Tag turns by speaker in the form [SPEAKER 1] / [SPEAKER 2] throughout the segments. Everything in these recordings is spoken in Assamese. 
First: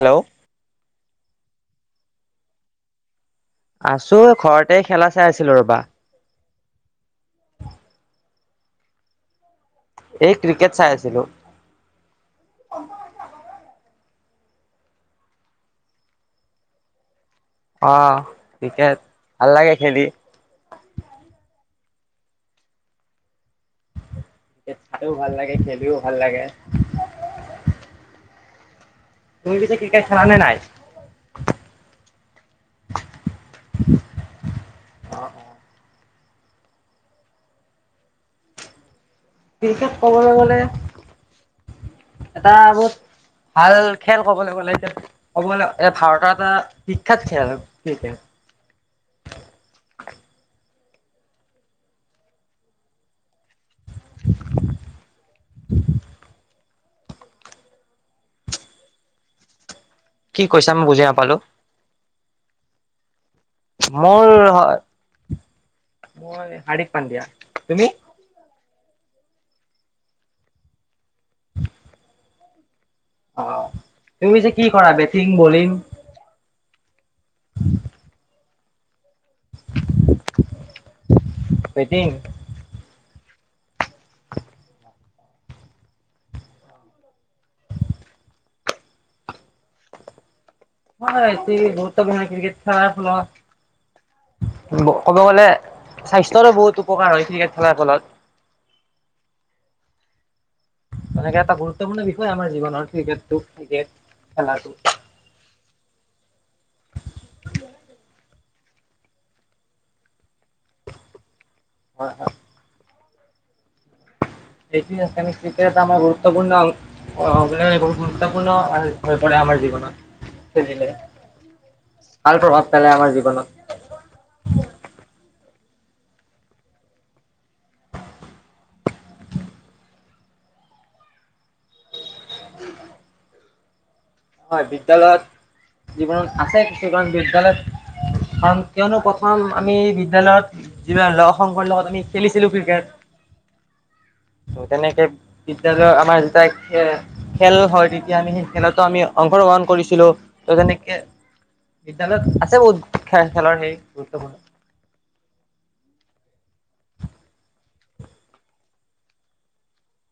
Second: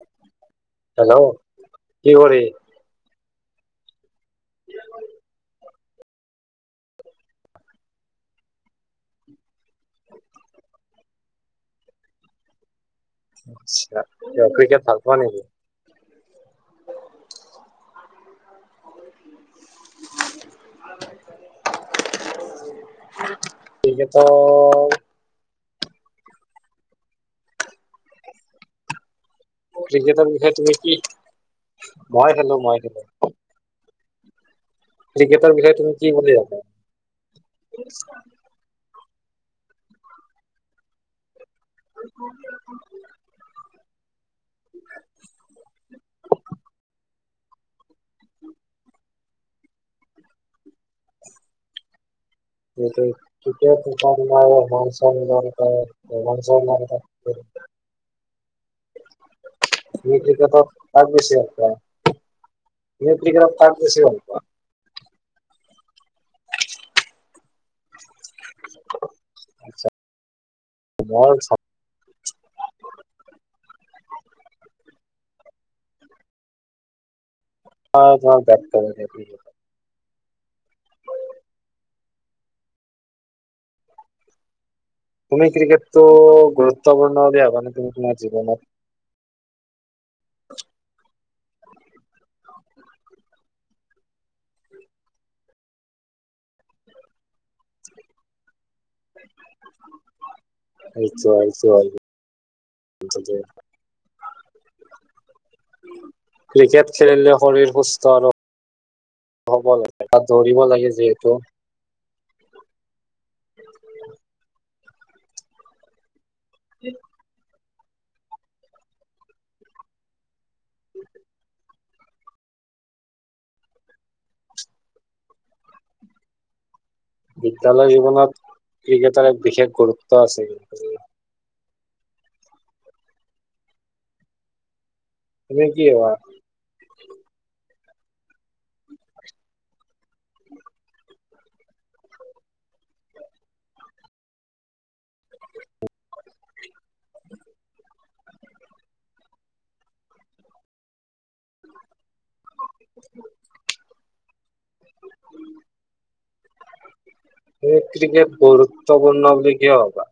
[SPEAKER 1] হেল্ল'
[SPEAKER 2] হেল্ল' কি কৰি
[SPEAKER 1] আছো ঘৰতে খেলা চাই আছিলো ৰবা এই ক্ৰিকেট চাই আছিলো
[SPEAKER 2] আা ক ক্ৰিকেট ভাল পোৱা নেকি
[SPEAKER 1] ক্ৰিকেট ভাল লাগে খেলি
[SPEAKER 2] টিকেতো
[SPEAKER 1] ও ভাল লাগে খেলিও ভাল লাগে তুমি পিছে ক্ৰিকেট খেলা
[SPEAKER 2] ক্ৰিকেটৰ
[SPEAKER 1] নে
[SPEAKER 2] বিষয়ে
[SPEAKER 1] নাই
[SPEAKER 2] তুমি কি মই খেলো মই খেলো ক্ৰিকেটৰ বিষয়ে তুমি কি বুলি আছে
[SPEAKER 1] ক্ৰিকেট ক'বলৈ গ'লে এটা বহুত ভাল খেল ক'বলৈ গ'লে এতি ক'ব এ ভাৰতৰ এটা বিখ্যাত খেল িক নাই
[SPEAKER 2] উটো নাই নাই
[SPEAKER 1] কি
[SPEAKER 2] মিটিকটো
[SPEAKER 1] কৈছা মই
[SPEAKER 2] ত
[SPEAKER 1] বুজি
[SPEAKER 2] বেছি
[SPEAKER 1] নাপালো
[SPEAKER 2] একটা এ [unintelligible]
[SPEAKER 1] মোৰ হয়। মই হাৰিক পাণ্ডিয়া তুমি?
[SPEAKER 2] মই
[SPEAKER 1] অহ তুমি যে কি কৰা বেটিং, বলিং।
[SPEAKER 2] হয় [inaudible]
[SPEAKER 1] [inaudible] বেটিং
[SPEAKER 2] তুমি ক্ৰিকেটটো গুৰুত্বপূৰ্ণ দিয়া মানে তুমি তোমাৰ জীৱনত? [inaudible]
[SPEAKER 1] হয় গুৰুত্ব পূৰ্ণ ক্ৰিকেট খেলাৰ ফলত, ক'ব গলে স্বাস্থ্যৰো বহুত উপকাৰ হয় ক্ৰিকেট খেলাৰ ফলত।
[SPEAKER 2] [unintelligible] এইটো
[SPEAKER 1] এনেকে
[SPEAKER 2] হয়
[SPEAKER 1] এটা
[SPEAKER 2] এইটো হয়।
[SPEAKER 1] গুৰুত্বপূৰ্ণ বিষয় আমাৰ জীৱনৰ ক্ৰিকেটটো-ক্ৰিকেট। খেলাটো।
[SPEAKER 2] ক্ৰিকেট খেলিলে শৰীৰ সুস্থ হব। হ'ব লাগে তাত দৌৰিব লাগে যিহেতু।
[SPEAKER 1] হয়-হয়। এইটো আ ক্ৰিকেট আমাৰ বহু ম্বপূৰ্ণয় [unintelligible] গুৰুত্বপূৰ্ণ হৈ পৰে আমাৰ জীৱনত। খেলিলে। ভাল প্ৰভাৱ পালে আমাৰ জীৱনত
[SPEAKER 2] বিদ্যালয় জীৱনত ক্ৰিকেটৰ এক বিশেষ গুৰুত্ব আছে।
[SPEAKER 1] হয়। বিদ্যালয়ত
[SPEAKER 2] তুমি কি ভাবা
[SPEAKER 1] জীৱনত আছে কিছু গাম বিদ্যালয়ত, কাৰণ কিয়নো প্ৰথম আমি বিদ্যালয়ত যিব ল শকৰ লগত আমি খেলিছিলো ক্ৰিকেট ত' তেনেকে বিদ্যালয়ত আমাৰ যেতিয়া খ খেল হয়। তেতিয়া আমি সেই খেলতো আমি অংশগ্ৰহণ কৰিছিলো ত তেনেকে খেলত আছে বহুত খে খেলৰ হেৰি গুৰুত্বপূৰ্ণ।
[SPEAKER 2] স ক্ৰিকেট গুৰুত্বপূৰ্ণ বুলি কি ভাবা।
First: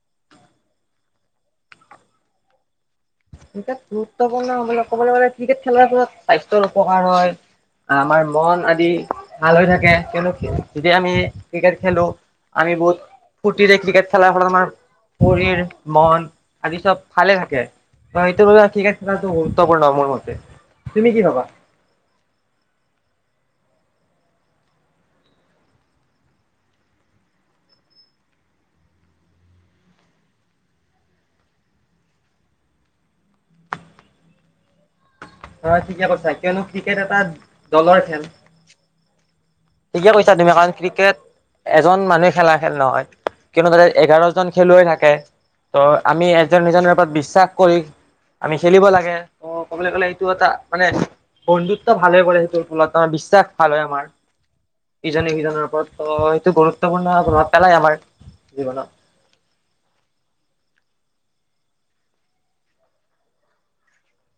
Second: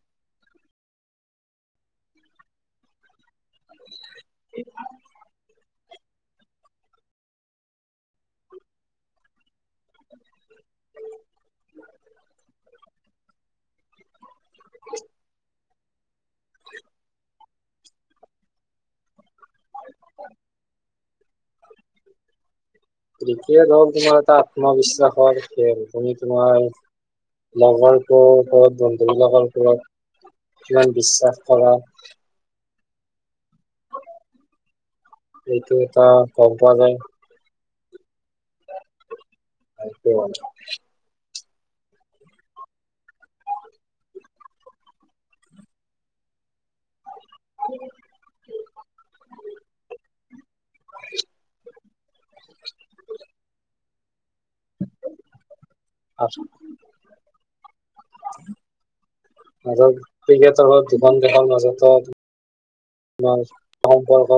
[SPEAKER 1] ক্ৰিকেট গুৰুত্বপূৰ্ণ হ'বলে ক'বলৈ গ'লে ক্ৰিকেট খেলা ফলত স্বাস্থ্যৰ উপকাৰ হয়, আমাৰ মন আদি ভাল হৈ থাকে কিয়নো যেতিয়া আমি ক্ৰিকেট খেলো আমি বহুত ফূৰ্তিৰে ক্ৰিকেট খেলা। প্ৰথম পৰিৰ মন আদি চব ভালে থাকে। সেইটো বাৰু ক্ৰিকেট খেলাটো হল গুৰুত্ব পূৰ্ণ মোৰ মতে, তুমি কি ভাবা?
[SPEAKER 2] ক্ৰিকেট হ'ল তোমাৰ এটা আত্মবিশ্বাসৰ খেল তুমি তোমাৰ লগৰটো ওপৰত বন্ধুবিলৰ ওপৰত কিমান বিশ্বাস কৰা। এইটো
[SPEAKER 1] হয় ঠিকে
[SPEAKER 2] এটা
[SPEAKER 1] কৈছা
[SPEAKER 2] গম
[SPEAKER 1] কিয়নো
[SPEAKER 2] পোৱা যায়।
[SPEAKER 1] ক্ৰিকেট এটা দলৰ খেল। [unintelligible] ক্ৰিকেট এজন মানুহে খেলা খেল নহয়, কিয়নো তাতে এঘাৰজন খেলুৱৈ থাকে ত' আমি নিজৰ, নিজৰ নিৰাপৰত বিশ্বাস কৰি আমি খেলিব লাগে ত' ক'বলৈ গ'লে সেইটো এটা মানে বন্ধুত্ব ভালে কৰে সেইটোৰ ফলত আমাৰ বিশ্বাস ভাল হয়, আমাৰ ইজনে সিজনৰ ওপৰত এইটো গুৰুত্বপূৰ্ণ প্ৰভাৱ পেলাই আমাৰ জীৱনত।
[SPEAKER 2] [unintelligible] আমাৰ সম্পৰ্ক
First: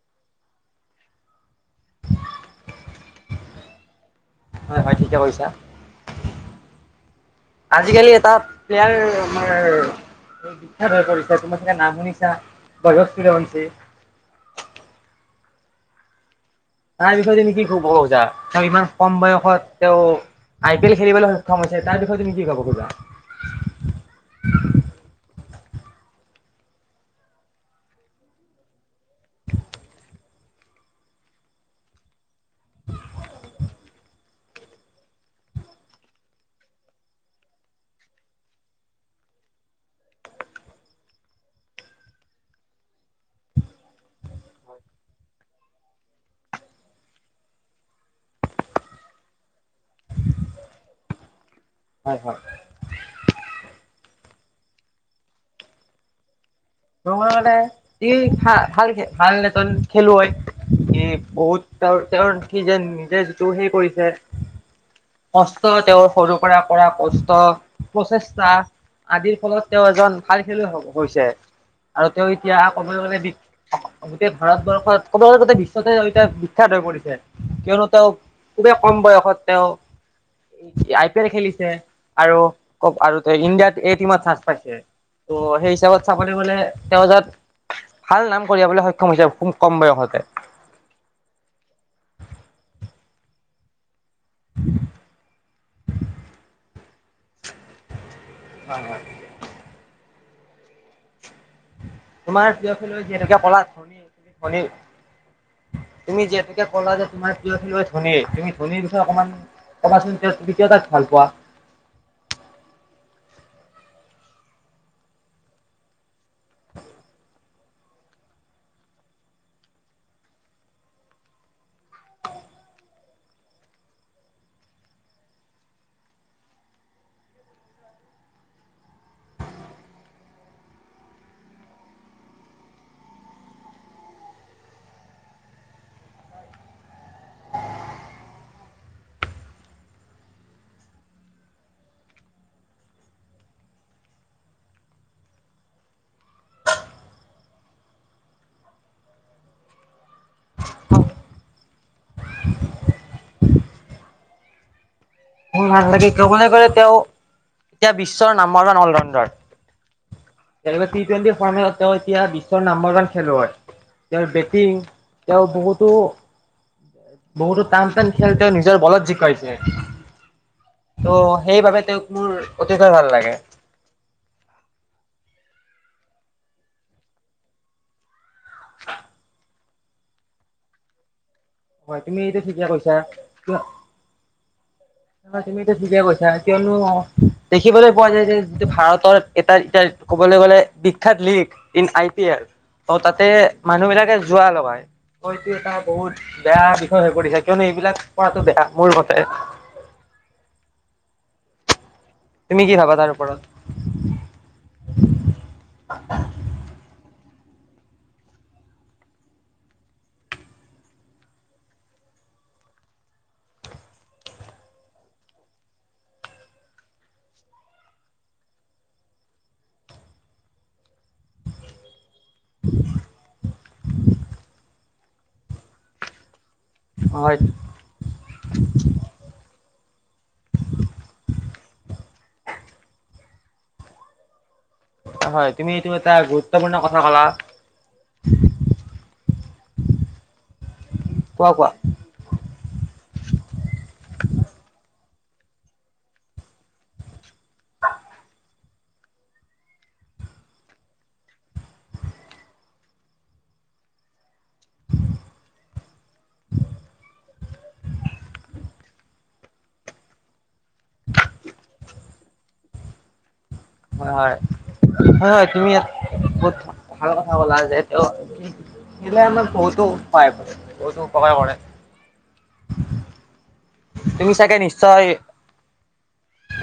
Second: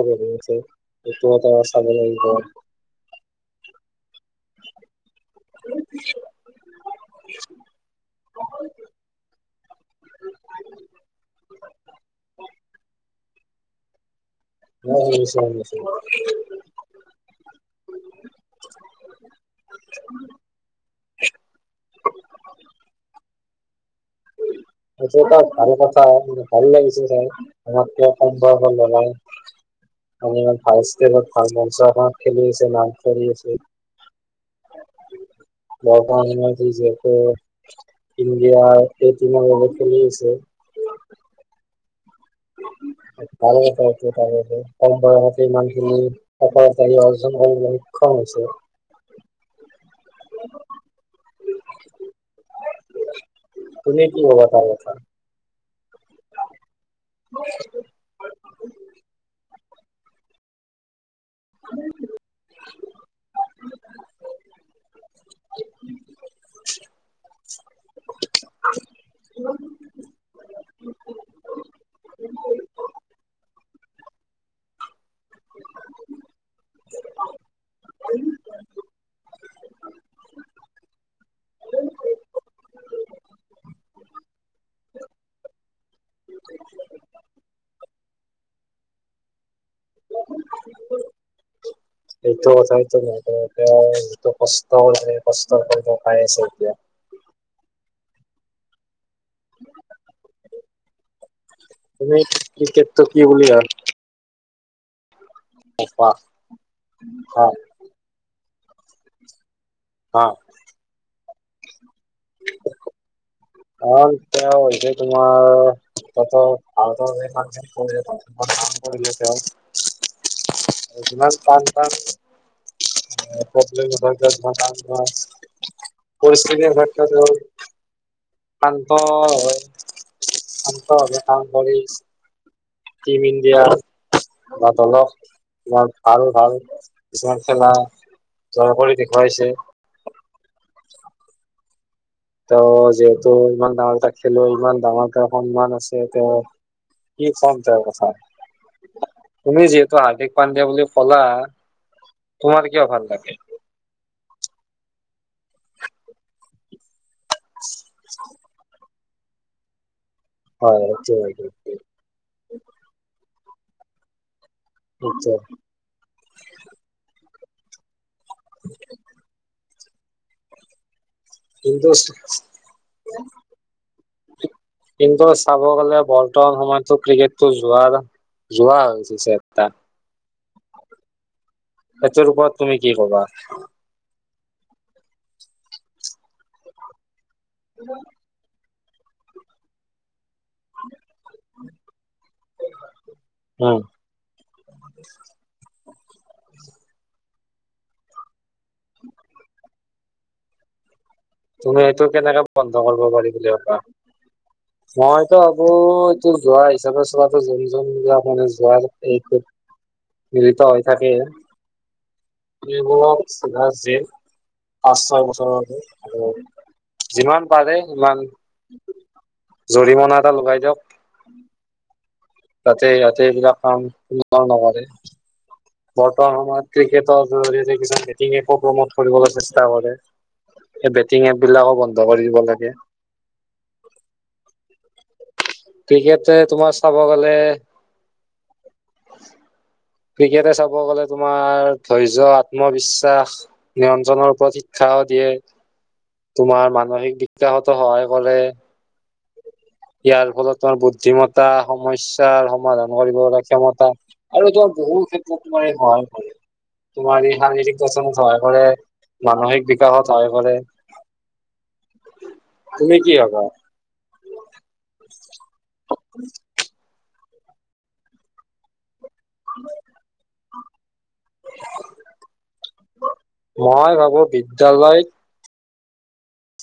[SPEAKER 2] গঢ়ি আছে সেইটো এটা চাব লাগিব।
[SPEAKER 1] হয়, হয় ঠিকে কৈছা। আজিকালি এটা প্লেয়াৰ আমাৰ বিখ্যাত হৈ পৰিছে তোমাৰ চাগে নাম শুনিছা? বয়স [unintelligible] [unintelligible]
[SPEAKER 2] [unintelligible]
[SPEAKER 1] তাৰ বিষয়ে তুমি কি ক'ব খোজা? তেওঁ ইমান কম বয়সত তেওঁ আই পি এল খেলিবলৈ সক্ষম হৈছে তাৰ বিষয়ে তুমি কি ক'ব খোজা?
[SPEAKER 2] সেইটো এটা ভাল কথা ভাল লাগিছে, চাই আমাৰ কিয় কম বয়সৰ ল'ৰাই ভাল ষ্টেজত, ভাল মঞ্চ এখন খেলি আছে, নাম কৰি আছে। [unintelligible] ইন্ডিয়া এই টিম বাবে খেলিছে। ভাল তাৰ কম বয়সতে ইমানখিনি সকল অৰ্জন কৰিবলৈ সক্ষম হৈছে।
[SPEAKER 1] হয় হয়
[SPEAKER 2] তুমি কি ক'বা? চাই আছা
[SPEAKER 1] তোমাৰ মানে [unintelligible] খেলুৱৈ হয় এই বহুত তেওঁৰ তেওঁৰ স যে নিজে যিটো সেই কৰিছে কষ্ট তেওঁৰ সৰু পৰা কৰা কষ্ট, প্ৰচেষ্টা, আদিৰ ফলত তেওঁ এজন ভাল খেলুৱৈ হৈছে। আৰু তেওঁ এতিয়া কবলৈ গ'লে দি গোটেই ভাৰতবৰ্ষত ক'ব গতে বিশ্বতে বিখ্যাত হৈ পৰিছে, কিয়নো তেওঁ খুবেই কম বয়সত তেওঁ আই পি এল খেলিছে আৰু, আৰু ইণ্ডিয়াত এই টিমত চাস পাইছে ত সেই হিচাপত চাবলৈ গলে ভাল নাম কহিয়াবলৈ সক্ষম হৈছে। কম বয়সতে।
[SPEAKER 2] এইটো চটো ম তেওঁ যিটো কষ্ট কষ্ট কৰি আছে তেওঁ এতিয়া ফল পাই আছে।
[SPEAKER 1] হয় হয়।
[SPEAKER 2] [inaudible] তুমি
[SPEAKER 1] তোমাৰ প্ৰিয় খেলুৱৈ
[SPEAKER 2] ক্ৰিকেটটো কি
[SPEAKER 1] যিহেতুকে
[SPEAKER 2] বুলি ভা
[SPEAKER 1] ক'লা [unintelligible] তুমি যিহেতুকে ক'লা যে তোমাৰ
[SPEAKER 2] হা
[SPEAKER 1] প্ৰিয়ছিল ধনী তুমি ধোনীৰ বিষয়ে অকমান ক'বাচোন,
[SPEAKER 2] হা
[SPEAKER 1] যাষ্ট তুমি কিয় তাক ভাল পোৱা।
[SPEAKER 2] অ', তেওঁ হৈছে তোমাৰ ত'ত ভ' কৰিলে কাম কৰিলে তেওঁ কিমান টান টান [unintelligible] পৰিস্হিতি থাকে তেওঁ। শান্ত হৈ শান্ত ভাবে কাম কৰি আছ টিম ইণ্ডিয়াৰ বা দলক ইমাৰ ভাল ভাল কিছুমান খেলা জয় কৰি দেখুৱাইছে। তেওঁ যিহেতু ইমান ডাঙৰ এটা খেলুৱৈ ইমান ডাঙৰ এটা সন্মান আছে তেওঁ কি কম তেওঁৰ কথা তুমি যিহেতু হাৰ্দিক পাণ্ডো বুলি কলা তোমাৰ কিয় ভাল লাগে
[SPEAKER 1] ম ভাল ল কি ক কনোই ক তেওঁ এতিয়া বিশ্বৰ নামৰ অল ৰাউণ্ড তেনে
[SPEAKER 2] হয়
[SPEAKER 1] টি টুৱেণ্টি
[SPEAKER 2] সেইটো
[SPEAKER 1] ফৰ্মেলত তেওঁ এতিয়া বিশ্বৰ নাম্বৰজন খেলুৱৈ ইয়াৰ বক্ত টিং
[SPEAKER 2] নিশ্চয়
[SPEAKER 1] তেওঁ বহুতো বহুতো টান টান খেল তেওঁ নিজৰ বলত জিকাইছে ত' সেইবাবে
[SPEAKER 2] কিন্তু
[SPEAKER 1] তেওঁক মোৰ অতিকয় ভাল লাগে
[SPEAKER 2] কিন্তু চাব গ'লে বল্ত সময়তো ক্ৰিকেটটো যোৱাৰ যোৱা হৈছে চ
[SPEAKER 1] হয় তুমি এইটো
[SPEAKER 2] এছৰপৰত তুমি কি কবা
[SPEAKER 1] ন তুমি ত যগাই পৈছা তেওঁ ন দেখিবলৈ পোৱা যায় যে যিটো ভাৰত এটা ক'বলৈ গ'লে বিখ্যাত league in I P L অ তাতে
[SPEAKER 2] উম
[SPEAKER 1] মানুহ বিিলাকে যোৱা লগাই এইটো এটা বহুত বেয়া বিষয়ে কৰি থাকে কিয়নো এইবিলাক কৰাটো বেয়া মোৰ মতে
[SPEAKER 2] তুমিটো কেনেকে
[SPEAKER 1] তুমি
[SPEAKER 2] বন্ধ
[SPEAKER 1] কি ভাবা
[SPEAKER 2] কৰিব
[SPEAKER 1] তাৰ
[SPEAKER 2] পাৰি
[SPEAKER 1] ওপৰত
[SPEAKER 2] বুলি কব মইতো ভাবো এইটোোৰ যোৱা হিচাপে চব যোন যবলাক মানে যোৱাৰ এই মিলিত হৈ থাকে এইবোৰ পাঁচ ছয় বছৰৰ আৰু যিমান পাৰে সিমান জৰিমনা এটা লগাই দিয়ক তাতে ইহতে এইবিলাক কাম ক নকৰে মট সমমাৰ ক্ৰিকেটৰ
[SPEAKER 1] হয়
[SPEAKER 2] জৰিয়তে কিছুমান বেটিং একো প্ৰমোট কৰিব লাগে কৰে বেটিং এপ বিলাকো বন্ধ কৰি দিব লাগে
[SPEAKER 1] হয় তুমি এইটো এটা
[SPEAKER 2] ক্ৰিকেট তোমাৰ
[SPEAKER 1] গুৰুত্বপূৰ্ণ
[SPEAKER 2] চাব
[SPEAKER 1] কথা ক'লা
[SPEAKER 2] গলে ক্ৰিকেট চাব গ'লে
[SPEAKER 1] কোৱা কোৱা
[SPEAKER 2] তোমাৰ ধৈৰ্য আত্মবিশ্বাস এটা নিয়ন্ত্ৰণৰ ওপৰত শিক্ষাও দিয়ে তোমাৰ মানসিক িকাহঁতো সহায় কৰে ইয়াৰ ফলত তোমাৰ বুদ্ধিমতা সমস্্যাৰ সমাধান কৰিব ক্ষমতা আৰু তোমাৰ বহু ক্ষেত্ৰতমাৰ সহায় কৰে তোমাৰ এই শাৰীৰিক পচনত সহায় কৰে মানসিক বিকাশত সহায় কৰে তুমি কি হবা
[SPEAKER 1] হয়, হয়। হয়-হয়, তুমি ইয়াত কত ভাল কথা কলা যিহেতু খেলে আমাৰ বহুতো উপায়, বহুতো উপকাৰ কৰে।
[SPEAKER 2] মই ভাবো
[SPEAKER 1] তুমি চাগে
[SPEAKER 2] বিদ্যালয়
[SPEAKER 1] নিশ্চয়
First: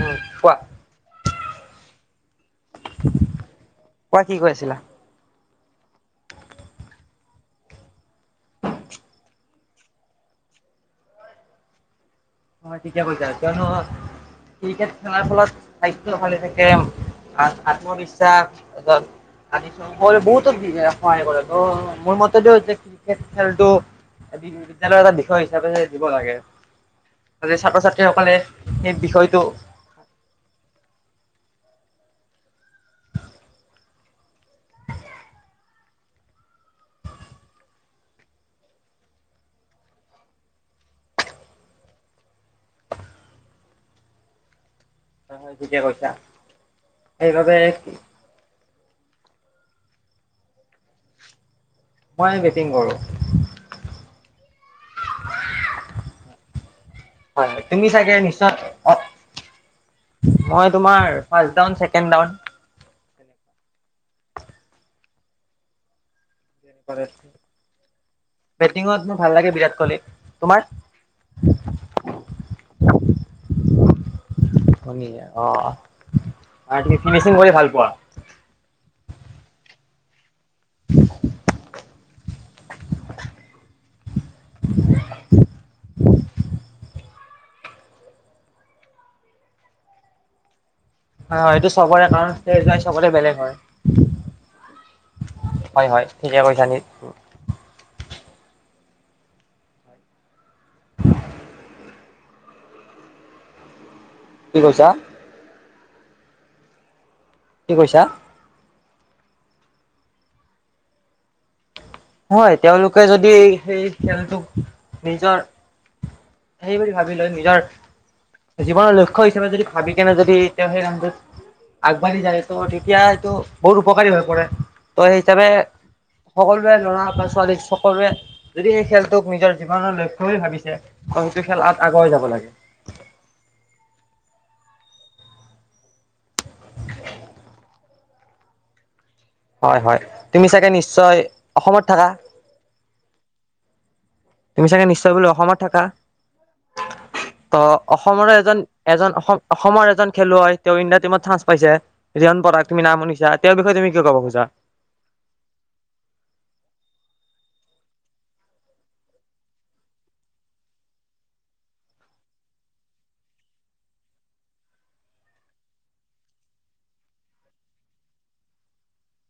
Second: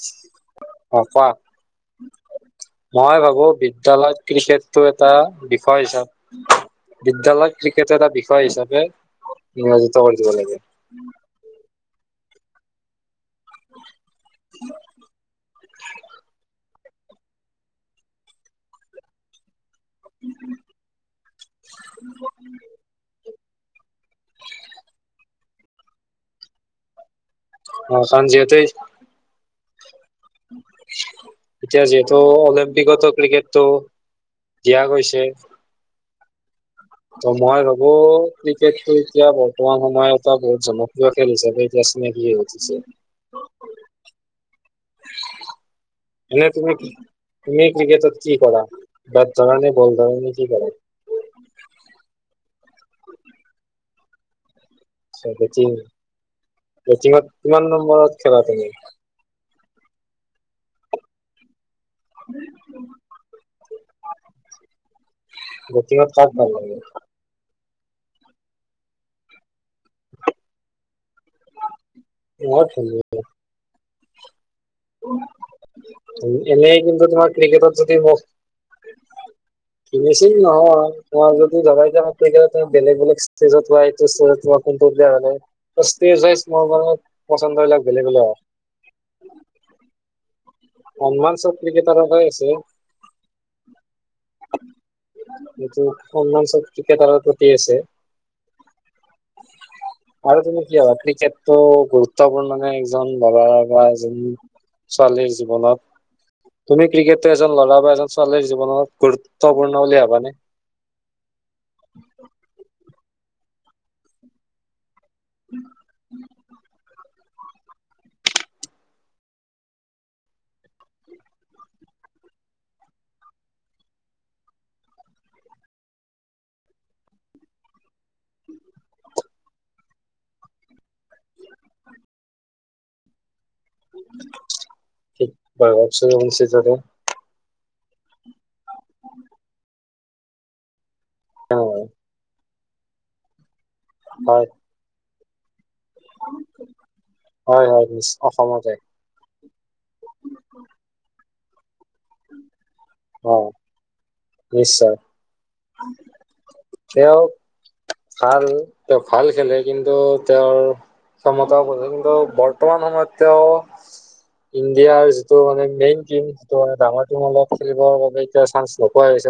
[SPEAKER 1] উম কোৱা
[SPEAKER 2] অ, কোৱা। [unintelligible] মই ভাবো বিদ্যালয়ত
[SPEAKER 1] কোৱা কি কৈ
[SPEAKER 2] ক্ৰিকেট
[SPEAKER 1] আছিলা
[SPEAKER 2] টো এটা বি হয়, চব, বিদ্যালয়ত ক্ৰিকেট এটা বি ক হিচাপে [unintelligible] দিব লাগে।
[SPEAKER 1] অ, ঠিকে কৈছা কিয়নো, ক্ৰিকেট খেলাৰ ফলত স্বাস্থ্য ভালে থাকে। আত-আত্মবিশ্বাস, তাছত আনিছো। [unintelligible] বহুতো [unintelligible] সহায় কৰে তো, মোৰ মতেটো [unintelligible] খেলটো, বি-বিদ্যালয়ৰ এটা বিষয় হিচাপে যে দিব লাগে। আজি
[SPEAKER 2] অ কাৰণ
[SPEAKER 1] ছাত্ৰ-ছাত্ৰীসকলে
[SPEAKER 2] যিহেতু
[SPEAKER 1] সেই বিষয়টো
[SPEAKER 2] এতিয়া যিহেতু, অলিম্পিকতো ক্ৰিকেটটো দিয়া গৈছে। তো মই ভাবো, ক্ৰিকেটটো এতিয়া বৰ্তমান সময়ত এটা বহুত জনপ্ৰিয় খেল হিচাপে, এতিয়া চিনাকি হৈ উঠিছে।
[SPEAKER 1] হয় ঠিকে কৈছা
[SPEAKER 2] এনে তুমি
[SPEAKER 1] সেইবাবে
[SPEAKER 2] কি-তুমি ক্ৰিকেটত কি কৰা? বেত ধৰা নে, বল ধৰা নে, কি কৰা?
[SPEAKER 1] মই বেটিং কৰো।
[SPEAKER 2] [unintelligible] বেটিং, বেটিংট
[SPEAKER 1] হয় হয়,
[SPEAKER 2] কিমান
[SPEAKER 1] তুমি চাগে
[SPEAKER 2] নম্বৰত খেলা
[SPEAKER 1] নিশ্চয়
[SPEAKER 2] তুমি?
[SPEAKER 1] মই তোমাৰ ফাষ্ট ডাউন চেক [unintelligible]
[SPEAKER 2] বেতিংট কাক ভাল লাগে?
[SPEAKER 1] বেটিংত, মোৰ ভাল লাগে বিৰাট কহলি। তোমাৰ?
[SPEAKER 2] মোৰ
[SPEAKER 1] শুনি, অ'।
[SPEAKER 2] এনেই
[SPEAKER 1] আৰু তুমি
[SPEAKER 2] কিন্তু,
[SPEAKER 1] ফিনিচিং
[SPEAKER 2] তোমাৰ
[SPEAKER 1] কৰি ভাল
[SPEAKER 2] ক্ৰিকেটত
[SPEAKER 1] পোৱা
[SPEAKER 2] যদি মোক ফিনিছিং নহয়, তোমাৰ যদি ধৰা ইতা ক্ৰিকেটত বেলেগ বেলেগ ষ্টেজত যায় ষ্টেজত তোমাৰ কোনটো ক্লিয়াৰ হোৱা নাই। Stage wise. [unintelligible] পছন্দ বিলাক বেলেগ বেলেগ হয়। সন্মান
[SPEAKER 1] হয়!
[SPEAKER 2] চব
[SPEAKER 1] হয়! এইটো চবৰে
[SPEAKER 2] ক্ৰিকেটাৰৰে আছে
[SPEAKER 1] কাৰণ চবৰে বেলেগ হয়!
[SPEAKER 2] এইটো
[SPEAKER 1] হয়! হয়
[SPEAKER 2] সন্মান
[SPEAKER 1] ঠিকে
[SPEAKER 2] চব
[SPEAKER 1] কৈছা তুমি।
[SPEAKER 2] ক্ৰিকেটাৰৰ প্ৰতি আছে। আৰু তুমি কি ভাবা? ক্ৰিকেটটো গুৰুত্বপূৰ্ণ নে? এজন উ
[SPEAKER 1] কি কৈছা
[SPEAKER 2] চালি য [unintelligible] তুমি ক্ৰিকেট- এজন
[SPEAKER 1] কি
[SPEAKER 2] ল'ৰা বা
[SPEAKER 1] কৈছা
[SPEAKER 2] এজনী ছোৱালীৰ জীৱনত- গুৰুত্বপূৰ্ণ বুলি ভাবা নে?
[SPEAKER 1] হয়, তেওঁলোকে যদি সেই খেলটোোক- নিজৰ সেইব [unintelligible] ভাবি লৈ নিজৰ জীৱনৰ লক্ষ্য হিচাপে যদি ভাবি কেনে যদি তেওঁ সেই নামটোত আগবাঢ়ি যায়। তেতিয়া এইটো বহুত উপকাৰী হৈ পৰে। ত- সেই হিচাপে সকলো- লৰা বা ছোৱালী সকলোৱে যদি এই খেলটোক নিজৰ জীৱনৰ লক্ষ্য বুলি ভাবিছে। সেইটো খেলত আগুৱাই যাব লাগে।
[SPEAKER 2] বাৰছছে যতে [unintelligible]
[SPEAKER 1] হয় -হয়। তুমি চাগে নিশ্চয়- নিশ্চয় অসমত
[SPEAKER 2] হয়
[SPEAKER 1] থাকা? তুমি চাগ নি্চয় [unintelligible] অসমত থাকা।
[SPEAKER 2] হয়
[SPEAKER 1] অ-
[SPEAKER 2] হয় নিশ্চ
[SPEAKER 1] অসমৰে এজন।
[SPEAKER 2] অসমতে
[SPEAKER 1] এজন অসম- অসমৰ এজন খেলুৱৈ, তেওঁ ইণ্ডিয়া টীমত চান্স পাইছে। ৰিয়ান পৰাগ নামশুনিছা।
[SPEAKER 2] অ
[SPEAKER 1] তেওঁৰ বিষয়ে তুম কি কবা?
[SPEAKER 2] নিশ্চয়। তেওঁ- ভাল, তেওঁ ভাল খেলে। কিন্তু তেওঁৰ ক্ষমতাও ক [unintelligible] কিন্তু বৰ্তমান সময়ত তেওঁ ইণ্ডিয়াৰ যিটো মানে মেইন টিম সিটো মানে ডাঙৰ টিম অলপ খেলিবৰ বাবে এতিয়া চানস নোোপোৱা হৈছে।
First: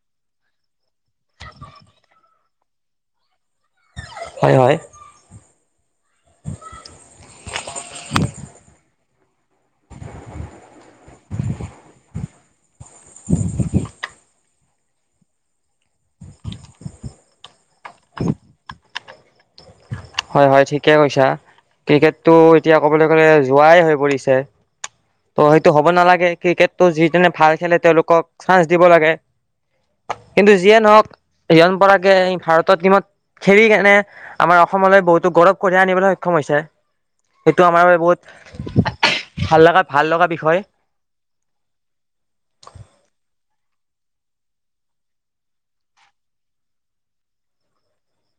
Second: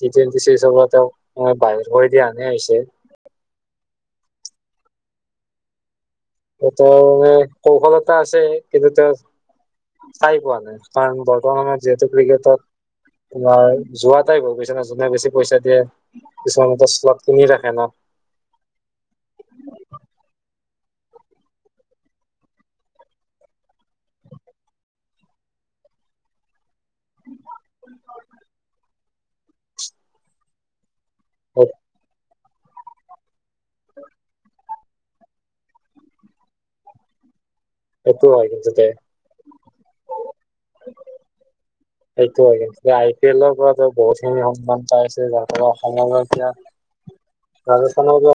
[SPEAKER 2] টি টুৱেটি চিজৰ পৰা তেওঁক বাহিৰ কৰি দিয়া হেন হৈছে।
[SPEAKER 1] হয়-হয়।
[SPEAKER 2] তেওঁৰ মানে কৌশলতা আছে কিন্তু তেওঁ চাই কোৱা নাই। কাৰণ বৰ্তমানত যিহেতু ক্ৰিকেটত - তোমাৰ- যোৱাটাই ভাব পুছে [unintelligible] যোনে বেছি পইচা দিয়ে। কিছুমান মতে শ্লট কিনি ৰাখে ন?
[SPEAKER 1] হয় হয় ঠিকে কৈছা। ক্ৰিকেটটো এতিয়া ক'বলৈ গলে জুৱাই হৈ পৰিছে। ত-' সেইটো হ'ব নালাগে ক্ৰিকেটটো যিজনে ভাল খেলে তেওঁলোকক চানস দিব লাগে। কিন্তু যিয়ে নহওক- ৰিয়ান পৰাৰ ভাৰত ত- টীমত- খেেলি কেনে আমাৰ- অসমলৈ বহুতো গৌৰৱ কঢ়িয়াই আনিবলৈ সক্ষম হৈছে। সেইটো আমাৰ বাবে
[SPEAKER 2] সেইটো হয় কিন্তু তে
[SPEAKER 1] বহুত ভাল লগা- ভাল লগা বিষয়।
[SPEAKER 2] সেইটোৱে কিন্তু আই পি এলৰ পৰাতো বহুতখিনি সন্মান পাইছে। যাৰ অসমৰ এতিয়া ৰাজস্থানৰ য-